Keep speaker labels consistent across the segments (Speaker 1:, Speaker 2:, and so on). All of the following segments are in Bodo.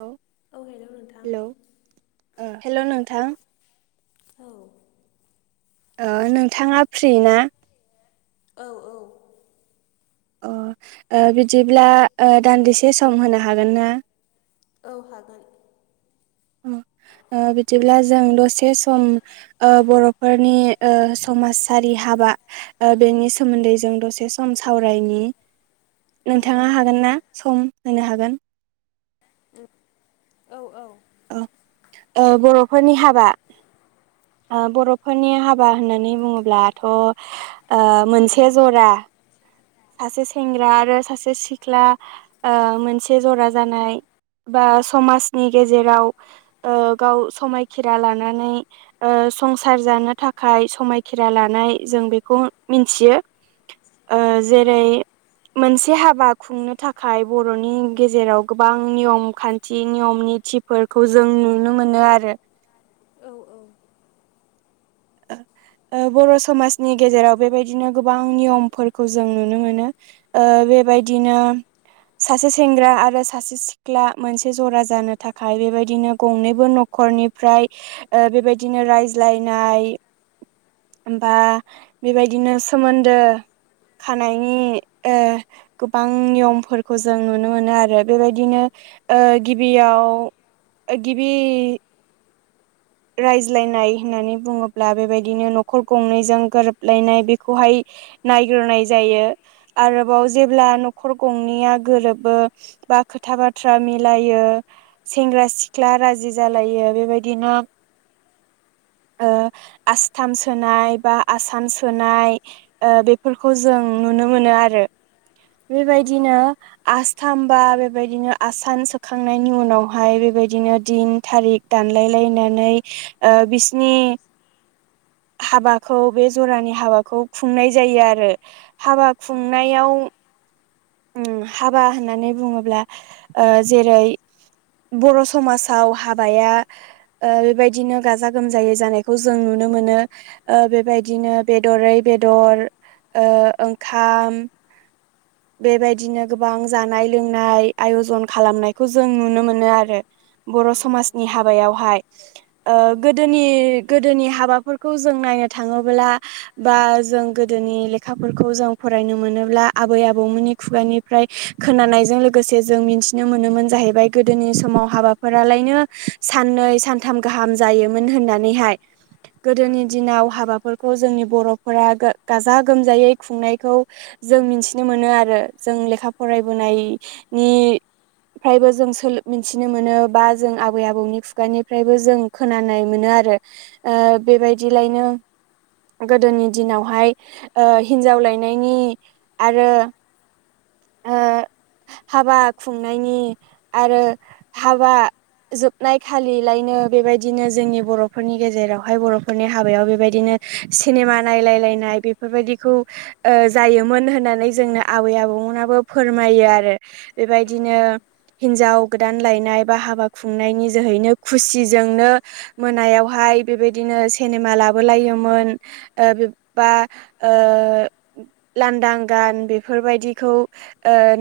Speaker 1: औ
Speaker 2: औ हेल' नोंथां
Speaker 1: हेलौ ओ हेल' नोंथां
Speaker 2: औ
Speaker 1: ओ नोंथाङा फ्रि ना?
Speaker 2: औ औ
Speaker 1: अ ओ बिदिब्ला दान्दिसे सम होनो हागोन ना?
Speaker 2: औ हागोन
Speaker 1: ओ बिदिब्ला जों दसे सम ओ बर'फोरनि ओ समाजारि हाबा ओ बेनि सोमोन्दै जों दसे सम सावरायनि
Speaker 2: औ औ
Speaker 1: नोंथाङा हागोन ना सम होनो हागोन?
Speaker 2: [unintelligible] औ औ
Speaker 1: औ ओ बर'फोरनि हाबा ओ बर'फोरनि हाबा होननानै बुङोब्लाथ' ओ मोनसे जरा। सासे सेंग्रा आरो सासे सिख्ला ओ मोनसे जरा जानाय। बा समाजनि गेजेराव ओ गाव समायखिरा लानानै संसार जानो थाखाय समायखेरा लानाय जों बेखौ मिन्थियो ओ
Speaker 2: औ
Speaker 1: जेरै मोनसे हाबा खुंनो थाखाय बर'नि गेजेराव गोबां नियम खान्थि नियम नि थि फोरखौ जों नुनो मोनो आरो
Speaker 2: औ औ
Speaker 1: ओ बर' समाजनि गेजेराव बेबायदिनो गोबां नियमफोरखौ जों नुनो मोनो ओ बेबायदिनो सासे सेंग्रा आरो सासे सिख्ला मोनसे जरा जानो थाखाय बेबायदिनो गंनैबो नख रनिफ्राय बेबायदिनो रायज्लायनाय होमबा बेबायदिनो सोमोन्दो खानायनि ओ गोबां नियमफोरखौ जों नुनो मोनो आरो बेबायदिनो ओ गिबियाव ओ गिबि रायज्लायनाय होननानै बुङोब्ला बेबायदिनो न'खर गंनैजों गोरोबलायनाय बेखौहाय नायग्रोनाय जायो आरोबाव जेब्ला न'खर गंनैया गोरोबो बा खोथा बाथ्रा मिलायो। सेंग्रा सिख्ला राजि जालायो बेबायदिनो ओ आस्थाम सोनाय बा आसाम सोनाय। ओ बेफोरखौ जों नुनो मोनो आरो
Speaker 2: औ औ
Speaker 1: बेबायदिनो आस्थाम बा बेबायदिनो आसान सोखांनायनि उनावहाय बेबायदिनो दिन थारिक दानलायलायनानै बिसिनि हाबाखौ बे जरानि हाबाखौ खुंनाय जायो आरो हाबा खुंनायाव उम हाबा होननानै बुङोब्ला ओ जेरै बर' समाजाव हाबाया ओ बेबायदिनो गाजा गोमजायै जानायखौ जों नुनो मोनो। ओ बेबायदिनो बेदरै बेदर ओ ओंखाम बेबायदिनो गोबां जानाय लोंनाय आयजन खालामनायखौ जों नुनो मोनो आरो बर' समाजनि
Speaker 2: औ
Speaker 1: हाबायावहाय ओ गोदोनि गोदोनि हाबाफोरखौ जों नायनो थाङोब्ला बा जों गोदोनि लेखाफोरखौ जों फरायनो मोनोब्ला आबै आबौ मोननि खुगानिफ्राय खोनानायजों लोगोसे जों मिथिनो मोनोमोन जाहैबाय गोदोनि समाव हाबा फोरालायनो साननै सानथाम गाहाम जायोमोन होननानैहाय। गोदोनि दिनाव हाबाफोर खौ जोंनि बर'फोरा गाजा गोमजायै खुंनायखौ जों मिथि नो मोनो आरो जों लेखा फरायबोनाय नि फ्रायबो जों सोलों मिन्थिनो मोनो बा जों आबै आबौनि खुगानिफ्रायबो जों खोनानाय मोनो आरो ओ बेबायदिलायनो गोदोनि दिनावहाय ओ हिनजाव लायनायनि आरो ओ हाबा खुंनायनि आरो हाबा जोबनाय खालिलायनो बेबायदिनो जोंनि बर'फोरनि गेजेरावहाय बर'फोरनि हाबायाव बेबायदिनो सेनेमा नायलायलायनाय बेफोरबायदिखौ ओ जायोमोन होन होननानै जोंनो आबै आबौमोनाबो फोरमायो आरो बेबायदिनो हिनजाव गोदान लायनाय बा हाबा खुंनायनि जोहैनो खुसिजोंनो मोनायावहाय बेबायदिनो सिनेमा लाबोलायोमोन। बा लांदां गान बेफोरबायदिखौ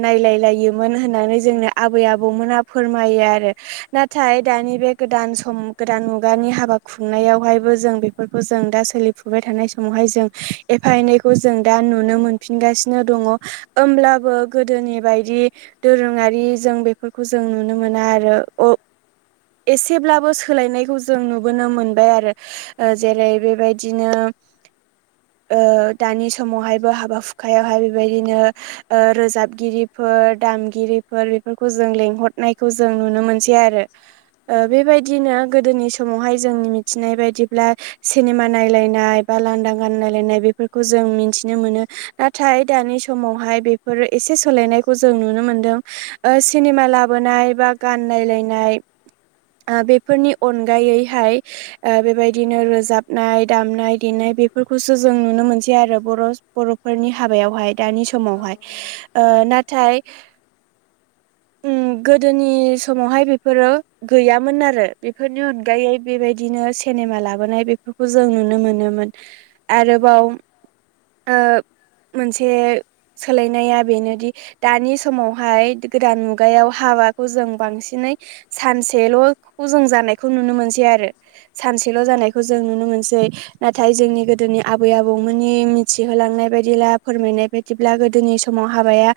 Speaker 1: नायलायलायोमोन होननानै जोंनो आबै आबौमोना फोरमायो आरो नाथाय दानि बे गोदान सम गोदान मुगानि हाबा खुंनायावहायबो जों बेफोरखौ जों दा सोलिफुबाय थानाय समावहाय जों एफा एनैखौ जों दा नुनो मोनफिनगासिनो दङ होमब्लाबो गोदोनि बायदि दोरोङारि जों बेफोरखौ जों नुनो मोना आरो [unintelligible] एसेब्लाबो सोलायनायखौ जों नुबोनो मोनबाय आरो जेरै बेबायदिनो दानि समावहायबो हाबा हुखायावहाय बेबायदिनो रोजाबगिरिफोर दामगिरिफोर बेफोरखौ जों लेंहरनायखौ जों नुनो मोनसै आरो ओ बेबाय बिदिनो गोदोनि समावहाय जोंनि मिथिनाय बायदिब्ला सिनेमा नायलायनाय बा लांदां गानलायलायनाय बेफोरखौ जों मिथिनो मोनो नाथाय दानि समावहाय बेफोरो एसे सोलायनायखौ जों नुनो मोनदों सिनेमा लाबोनाय बा गानलनायलायनाय बेफोरनि अनगायैहाय। बेबायदिनो रोजाबनाय दामनाय देनाय बेफोरखौसो जों नुनो मोनसै आरो बर' बर'। फोरनि हाबायावहाय दानि समावहाय नाथाय। गोदोनि समावहाय बेफोरो गैयामोन आरो बेफोरनि अनगायै बेबायदिनो सिनेमा लाबोनाय बेफोरखौ जों नुनो मोनोमोन आरोबाव मोनसे सोलायनाया बेनोदि। दानि समावहाय गोदान मुगायाव हाबाखौ जों बांसिनै। सानसेल'खौ जों जानायखौ नुनो मोनसै आरो सानसेल' जानायखौ जों नुनो मोनसै। नाथाय जोंनि गोदोनि आबै आबौमोननि मिथिहोलांनाय बायदि। बिदिला फोरमायनाय बायदिब्ला गोदोनि समाव हाबाया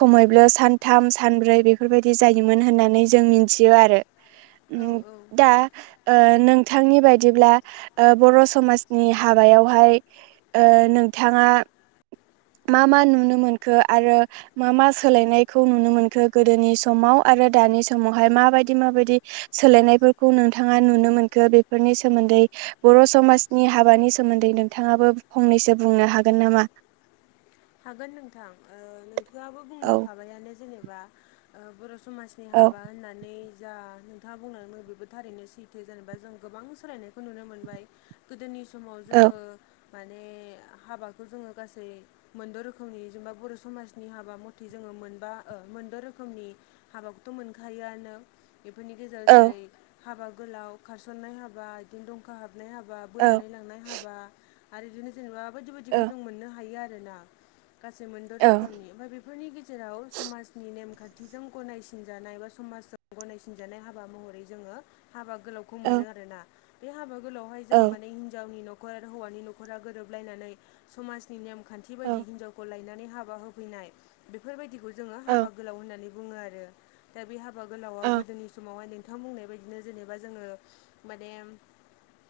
Speaker 1: खमैब्ला सानथाम सानब्रै बे। बेफोरबायदि जायोमोन होननानै जों मिथियो आरो
Speaker 2: औ औ
Speaker 1: दा। नोंथांनि बायदिब्ला बर' समाजनि हाबायावहाय नोंथाङा। मा मा नुनो मोनखो आरो। मा मा सोलायनायखौ नुनो मोनखो गोदोनि समाव आरो दानि समावहाय माबायदि माबायदि। सोलायनायफोरखौ नोंथाङा नुनो मोनखो बेफोरनि सोमोन्दै। बर' समाजनि हाबानि सोमोन्दै नोंथाङाबो फंनैसो बुंनो हागोन नामा।
Speaker 2: हागोन नोंथां नोंथाङआाबो
Speaker 1: औ
Speaker 2: बुंलांखाबायानो जेनेबा बर' समाज।
Speaker 1: औ
Speaker 2: हाबा होननानै जा। खोथा बुंनानैङो बेबो थारैनो सैथो जेनेबा जों गोबां सोलायनायखौ नुनो मोनबाय। गोदोनि समाव
Speaker 1: औ
Speaker 2: जोङो माने हाबाखौ जोङो गासै। मोनद' रोखोमनि जेनेबा बर' समाजनि हाबा मथे जोङो मोनबा मोनद' रोखोमनि। हाबाखौथ' मोनखायोआनो बेफोरनि गेजेराव
Speaker 1: औ
Speaker 2: जेरै हाबा गोलाव खारसननाय हाबा बिदिनो दंखा हाबनाय हाबा।
Speaker 1: औ
Speaker 2: बोनानै लांनाय हाबा आरो बिदिनो जेनेबा बायदि बायदिखौ
Speaker 1: औ
Speaker 2: जों मोननो हायो आरो ना। गासै मोनद'
Speaker 1: औ
Speaker 2: रोखोमनि ओमफ्राय बे बे फोरनि गेजेराव समाजनि नेमखान्थिजों गनायसिनजानाय बा समाजजों गनायसिनजानाय हाबा महरै। जोंङो हाबा गोलावखौ मोनो
Speaker 1: औ
Speaker 2: आरोना बे हाबा गोलावहाय जोङो
Speaker 1: औ
Speaker 2: माने हिनावनि न'। हौवानि न'खरा गोरोबलायनानै समनि नेमखौ। खाथि
Speaker 1: औ
Speaker 2: बायदि हिनजावखौ लायनानै हाबा होफैनाय बेफोरबायदिखौ जोङो
Speaker 1: औ
Speaker 2: हाबा गोलाव होननानै। बुङो आरो दा बे हाबा
Speaker 1: औ
Speaker 2: गोलावाव गोदोनि समावहाय नों। नोंथां बुंनाय बायदिनो जेनेबा जोंङो माने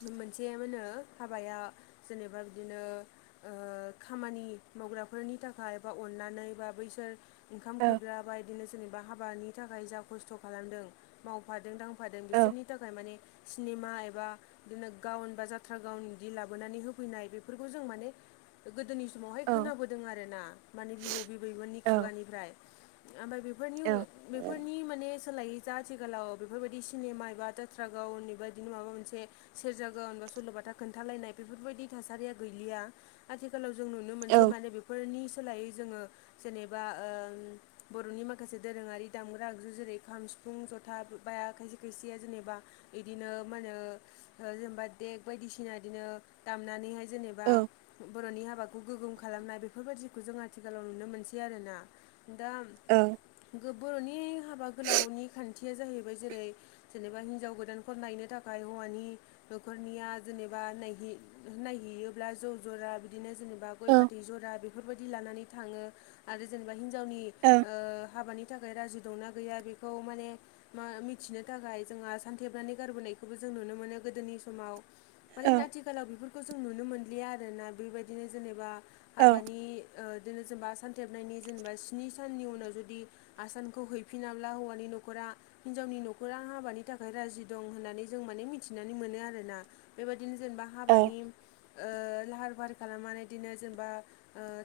Speaker 2: मोनसे मा होनो हाबाया जेनेबा बिदिनो खामानि मावग्राफोरनि थाखाय बा अननानै बा बैसोर ओंखाम खुरग्रा बाय। बिदिनो जेनेबा हाबानि थाखाय जा खस्थ' खालामदों मावफादों दांफादों बिसोरनि थाखाय माने। सिनेमा एबा बिदिनो गावन बा जाथ्रा गावन बिदि लाबोनानै होफैनाय बेफोरखौ जों माने। गोदोनि समावहाय खोनाबोदों आरो ना। माने बिबौ बिबैमोननि
Speaker 1: औ
Speaker 2: खुगानिफ्राय। ओमफ्राय बेफोरनि बेफोरनि माने-' सोलायो जा आथिखालाव बेफोरबायदि सिनेमा एबा जाथ्रा गावनिब बिदिनो माबा मोनसे। सेरजागोन होनबा सल'बाथा खोन्थालायनाय बेफोरबायदि थासारिया गैलिया। आथिखालाव जों नुनो मोनसै माने बेफोरनि सोलायै जोङो। जेनेबा बर'नि माखासे दोरोङारि दामग्रा आगजु जेरै खाम। सिफुं ज'था बाया खायसे खायसेया जेनेबा बिदिनो मा होनो। जेनेबा देग बायदिसिना बिदिनो दामनानैहाय जेनेबा।
Speaker 1: औ औ
Speaker 2: बर'नि हाबाखौ गोगोम खालामनाय बेफोरबायाददिखौ जों आथिखालाव नुनो मोनसै आरोना दा।
Speaker 1: औ।
Speaker 2: बर'नि हाबा गोलावनि खान्थिया जाहैबाय जेरै। जेनेबा हिनजाव गोदानफोर नायनो थाखाय हौवानि। न'खरनिया जेनेबा नायहैयोब्ला ज' जरा। बिदिनो जेनेबा गय फाथै जरा बेफोरबायदि लानानै थाङो। आरो जेनेबा हिन्जावनि हाबानि थाखाय राजि दंना गैया बेखौ माने मा मिथिनो थाखाय जोंहा सानथेबनानै गारबोनायखौबो जों नुनो मोनो गोदोनि समाव मानोना
Speaker 1: औ
Speaker 2: आथिखालाव बेफोरखौ जों नुनो मोनलिया आरोना बेबायदिनो जेनेबा
Speaker 1: औ
Speaker 2: हाबानि बिदिनो जेनेबा सानथेबनायनि जेनेबा स्नि साननि उनाव जुदि-' आसानखौ हैफिनाब्ला हौवानि न'खरा हिनजावनि न'खरा हाबानि थाखाय राजि दं होननानै जों माने मिथिनानै मोनो आरोना। बेबायदिनो जेनेबा हाबानि लाहार फाहार खालामनानै बिदिनो जेनेबा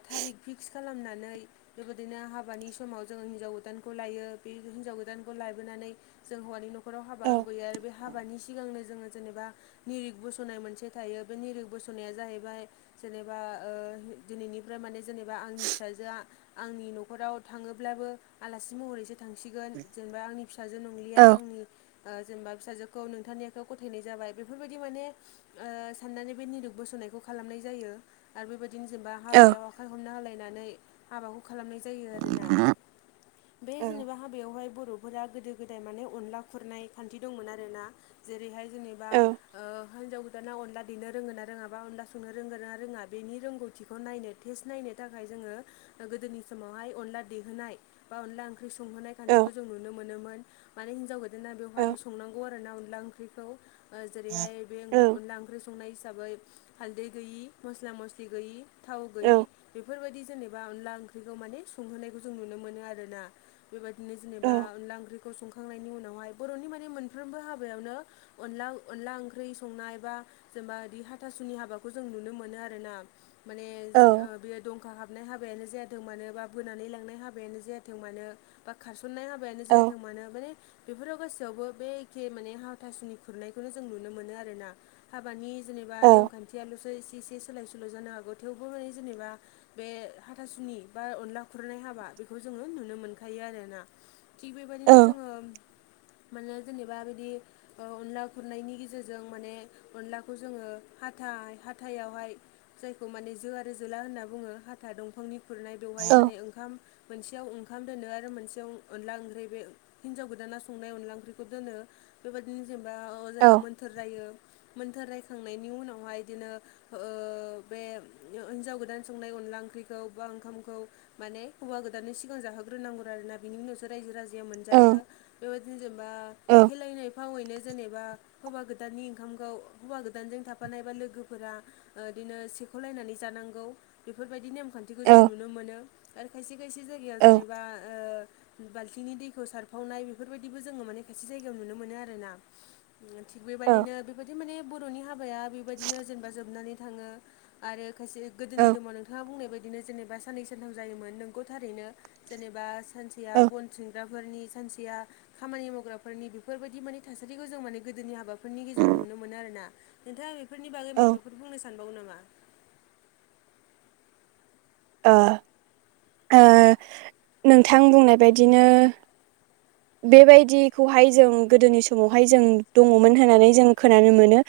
Speaker 2: थारिक फिक्स। खालामनानै बेबायदिनो हाबानि समाव जोंङो हिन्जाव गोदानखौ लायो बे हिनजाव गोदानखौ लाबोनानै जों हौवानि न'खराव हाबा होबोयो आरो बे हाबानि सिगांनो जोंङो जेनेबा निरिट बस'नाय मोनसे थायो। बे निरिट बस'नाया जाहैबाय जेनेबा दिनैनिफ्राय माने जेनेबा आंनि फिसाजोआ आंनि न'खराव थांङोब्लाबो आलासि महरैसो थांसिगोन जेनेबा आंनि फिसाजो नंलिया आंनि जेनेबा फिसाजोखौ नोंथां नि आखायाव ग'थायनाय जाबाय। बेफोरबायदि माने साननानै बे निरिट बस'नायखौ खालामनाय जायो आरो बेबायदिनो जेनेबा हाबायाव आखाइ हमना होलायनानै हाबाखौ खालामनाय जायो आरो ना। बे जेनेबा हाबायावहाय बर'फ ा गोदो गोदाय माने अनला खुरनाय खान्थि दंमोन आरो ना। जेरैहाय जेनेबा हिनजाव गोदाना अनला देनो रोंङोनाङा अनला संनो रोंडो रोङा बेनि रोंगौथिखौ नायनो टेस्ट नायनो थाखाय जोंङो गोदोनि समावहाय अनला देहोनाय बा अनला ओंख्रि संहोनाय
Speaker 1: औ
Speaker 2: खान्थिखौ जों नुनो मोनोमोन माने हिनजाव गोदाना
Speaker 1: औ
Speaker 2: बेवहाय संनांगौ आरो ना अनला ओंख्रिखौ ओ जेरैहाय बे
Speaker 1: औ
Speaker 2: अनला ओंख्रि संनाय हिसाबै हालदै गैयि मस्ला मस्लि गैयि। थाव गैयि
Speaker 1: औ
Speaker 2: बेफोरबायदि जेनेबा अनला ओंख्रिखौ माने संहोनायखौ जों नुनो मोनो आरो ना। बेबायदिनो
Speaker 1: औ
Speaker 2: जेनेबा अनला ओंख्रिखौ संखांनायनि उनावहाय बर'नि माने मोनफ्रोमबो हाबायावनो अनला अनला ओंख्रि संनाय बा जेनेबा बि हाथासुनि हाबा जों नुनो मोन आरो ना। म
Speaker 1: औ
Speaker 2: द अखा हाबनाय हाबायानो जाथों मानो बा बोनानै लांनाय हाबायानो जायाथों मानो? बा खारसननाय हाबायानो
Speaker 1: औ
Speaker 2: जायाथों मानो? माने बेफोराव गासैयावबो बे एखे माने हावथासुनि खुरनायखौनो जों नुनो मोनो आरोना। हाबानि जेनेबा
Speaker 1: औ
Speaker 2: नेमखान्थियाल'सो एसे एसे सोलाय सोल' जानो हागौ थेवबो माने जेनेबा बे हाथासुनि बा अनला खुरनाय हाबा बेखौ जोङो नुनो मोनखायो आरोना। थिग
Speaker 1: औ
Speaker 2: बेबायदिनो जोङो माने जेनेबा बिदि ओ अनला खुरनायनि गेजेरजों माने अनलाखौ जोङो फा थाय हाथायावहाय जायखौ माने जो आरो जोला होनना बुंङो हाथा दंफांनि खुरनाय बेवहाय माने ओंखाम मोनसेयाव ओंखाम दोनो आरो मोनसेयाव अनला ओंख्रि बे हिन्जाव गोदाना संनाय अनला ओंख्रिखौ दोनो बेबायदिनो जेनेबा अ
Speaker 1: औ
Speaker 2: जेरै मोन्थोर रायो मोन्थोर रायखांनायनि उनावहाय बिदिनो बे हिन्जाव गोदान संनाय अनला ओंख्रिखौ बा ओंखामखौ माने हौवा गोदाननि सिगां जाहोग्रोनांगौ आरोना। बिनि उनावसो रायजो राजाया मोनजायो बेबायदिनो जेनेबा खेलायनाय एफावैनो जेनेबा हौवा गोदाननि ओंखामखौ हौवा गोदानजों थाफ बिफानायबा लोगोफोरा बिदिनो सेख'लायनानै जानांगौ बेफोरबायदि नेम आसार खान्थिखौ
Speaker 1: औ
Speaker 2: जों नुनो मोनो। आरो खायसे खायसे जायगायाव जेनेबा बाल्थिंनि दैखौ सारफावनाय बेफोरबायदिबो जोंङो माने खायसे जायगायाव नुनो मोनो आरो ना। थिग
Speaker 1: औ
Speaker 2: बेबायदिनो बेबायदि माने बर'नि हाबाया बेबायदिनो जेनेबा जोबनानै थांङो। आरो खायसे गोदोनि दोमाव नोंथाङा बुंनाय बाय बिदिनो जेनेबा साननै सानथाम जायोन नोंगौ थारैनो जेनेबा सानसेआ बन सिनग्रा फोरनि सानसेया खामानि मावग्राफोरनि बेफोरबायदि माने थासारिखौ जों माने गोदोनि हाबा फोरनि गेजेराव नुनो मोनो आरोना नोंथाङा बेफोरनि बागै
Speaker 1: ओ
Speaker 2: माबाफोर बुंनो सानबावो नामा?
Speaker 1: ओ ओ नोंथां बुंनाय बायदिनो बेबायदिखौहाय जों गोदोनि समावहाय जों दङमोन होननानै जों खोनानो मोनो।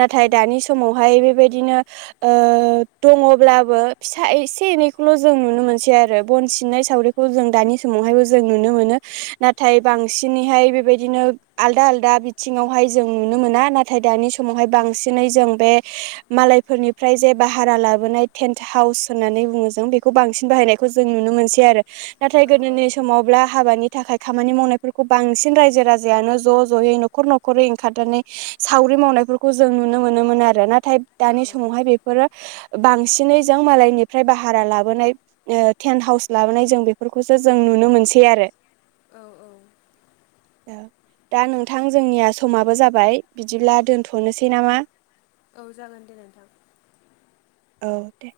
Speaker 1: नाथाय
Speaker 2: उम
Speaker 1: दानि समावहाय बेबायदिनो ओ दंङब्लाबो फिसा एसे एनैखौल' जों नुनो मोनसै आरो बन सिननाय सावरि खौ जों दानि समावहायबो जों नुनो मोनो नाथाय बांसिनैहाय बेबायदिनो आलदा आलदा बिथिङावहाय जों नुनो मोना नाथाय दानि समावहाय बांसिनै जों बे मालायफोरनिफ्राय जे भारा लाबोनाय टेन्ट हाउस होननानै बुङो जों बेखौ बांसिन बाहायनाय खौ जों नुनो मोनसै आरो नाथाय
Speaker 2: औ औ
Speaker 1: गोदोनि समावब्ला हाबानि थाखाय खामानि मावनायफोरखौ बांसिन रायजो राजायानो ज' ज'यै न'खर न'खरै ओंखारनानै सावरि मावनायफोरखौ जों नुनो मोनोमोन आरो नाथाय दानि
Speaker 2: औ
Speaker 1: समावहाय बे फोरो बांसिनै जों मालायनिफ्राय भारा लाबोनाय ओ टेन्ट हाउस लाबोनाय जों बेफोरखौसो जों नुनो मोनसै आरो।
Speaker 2: औ औ।
Speaker 1: औ दा नोंथां जोंनिया समाबो जाबाय बिदिब्ला दोनथ'नोसै नामा?
Speaker 2: औ जागोन दे नोंथां।
Speaker 1: औ दे।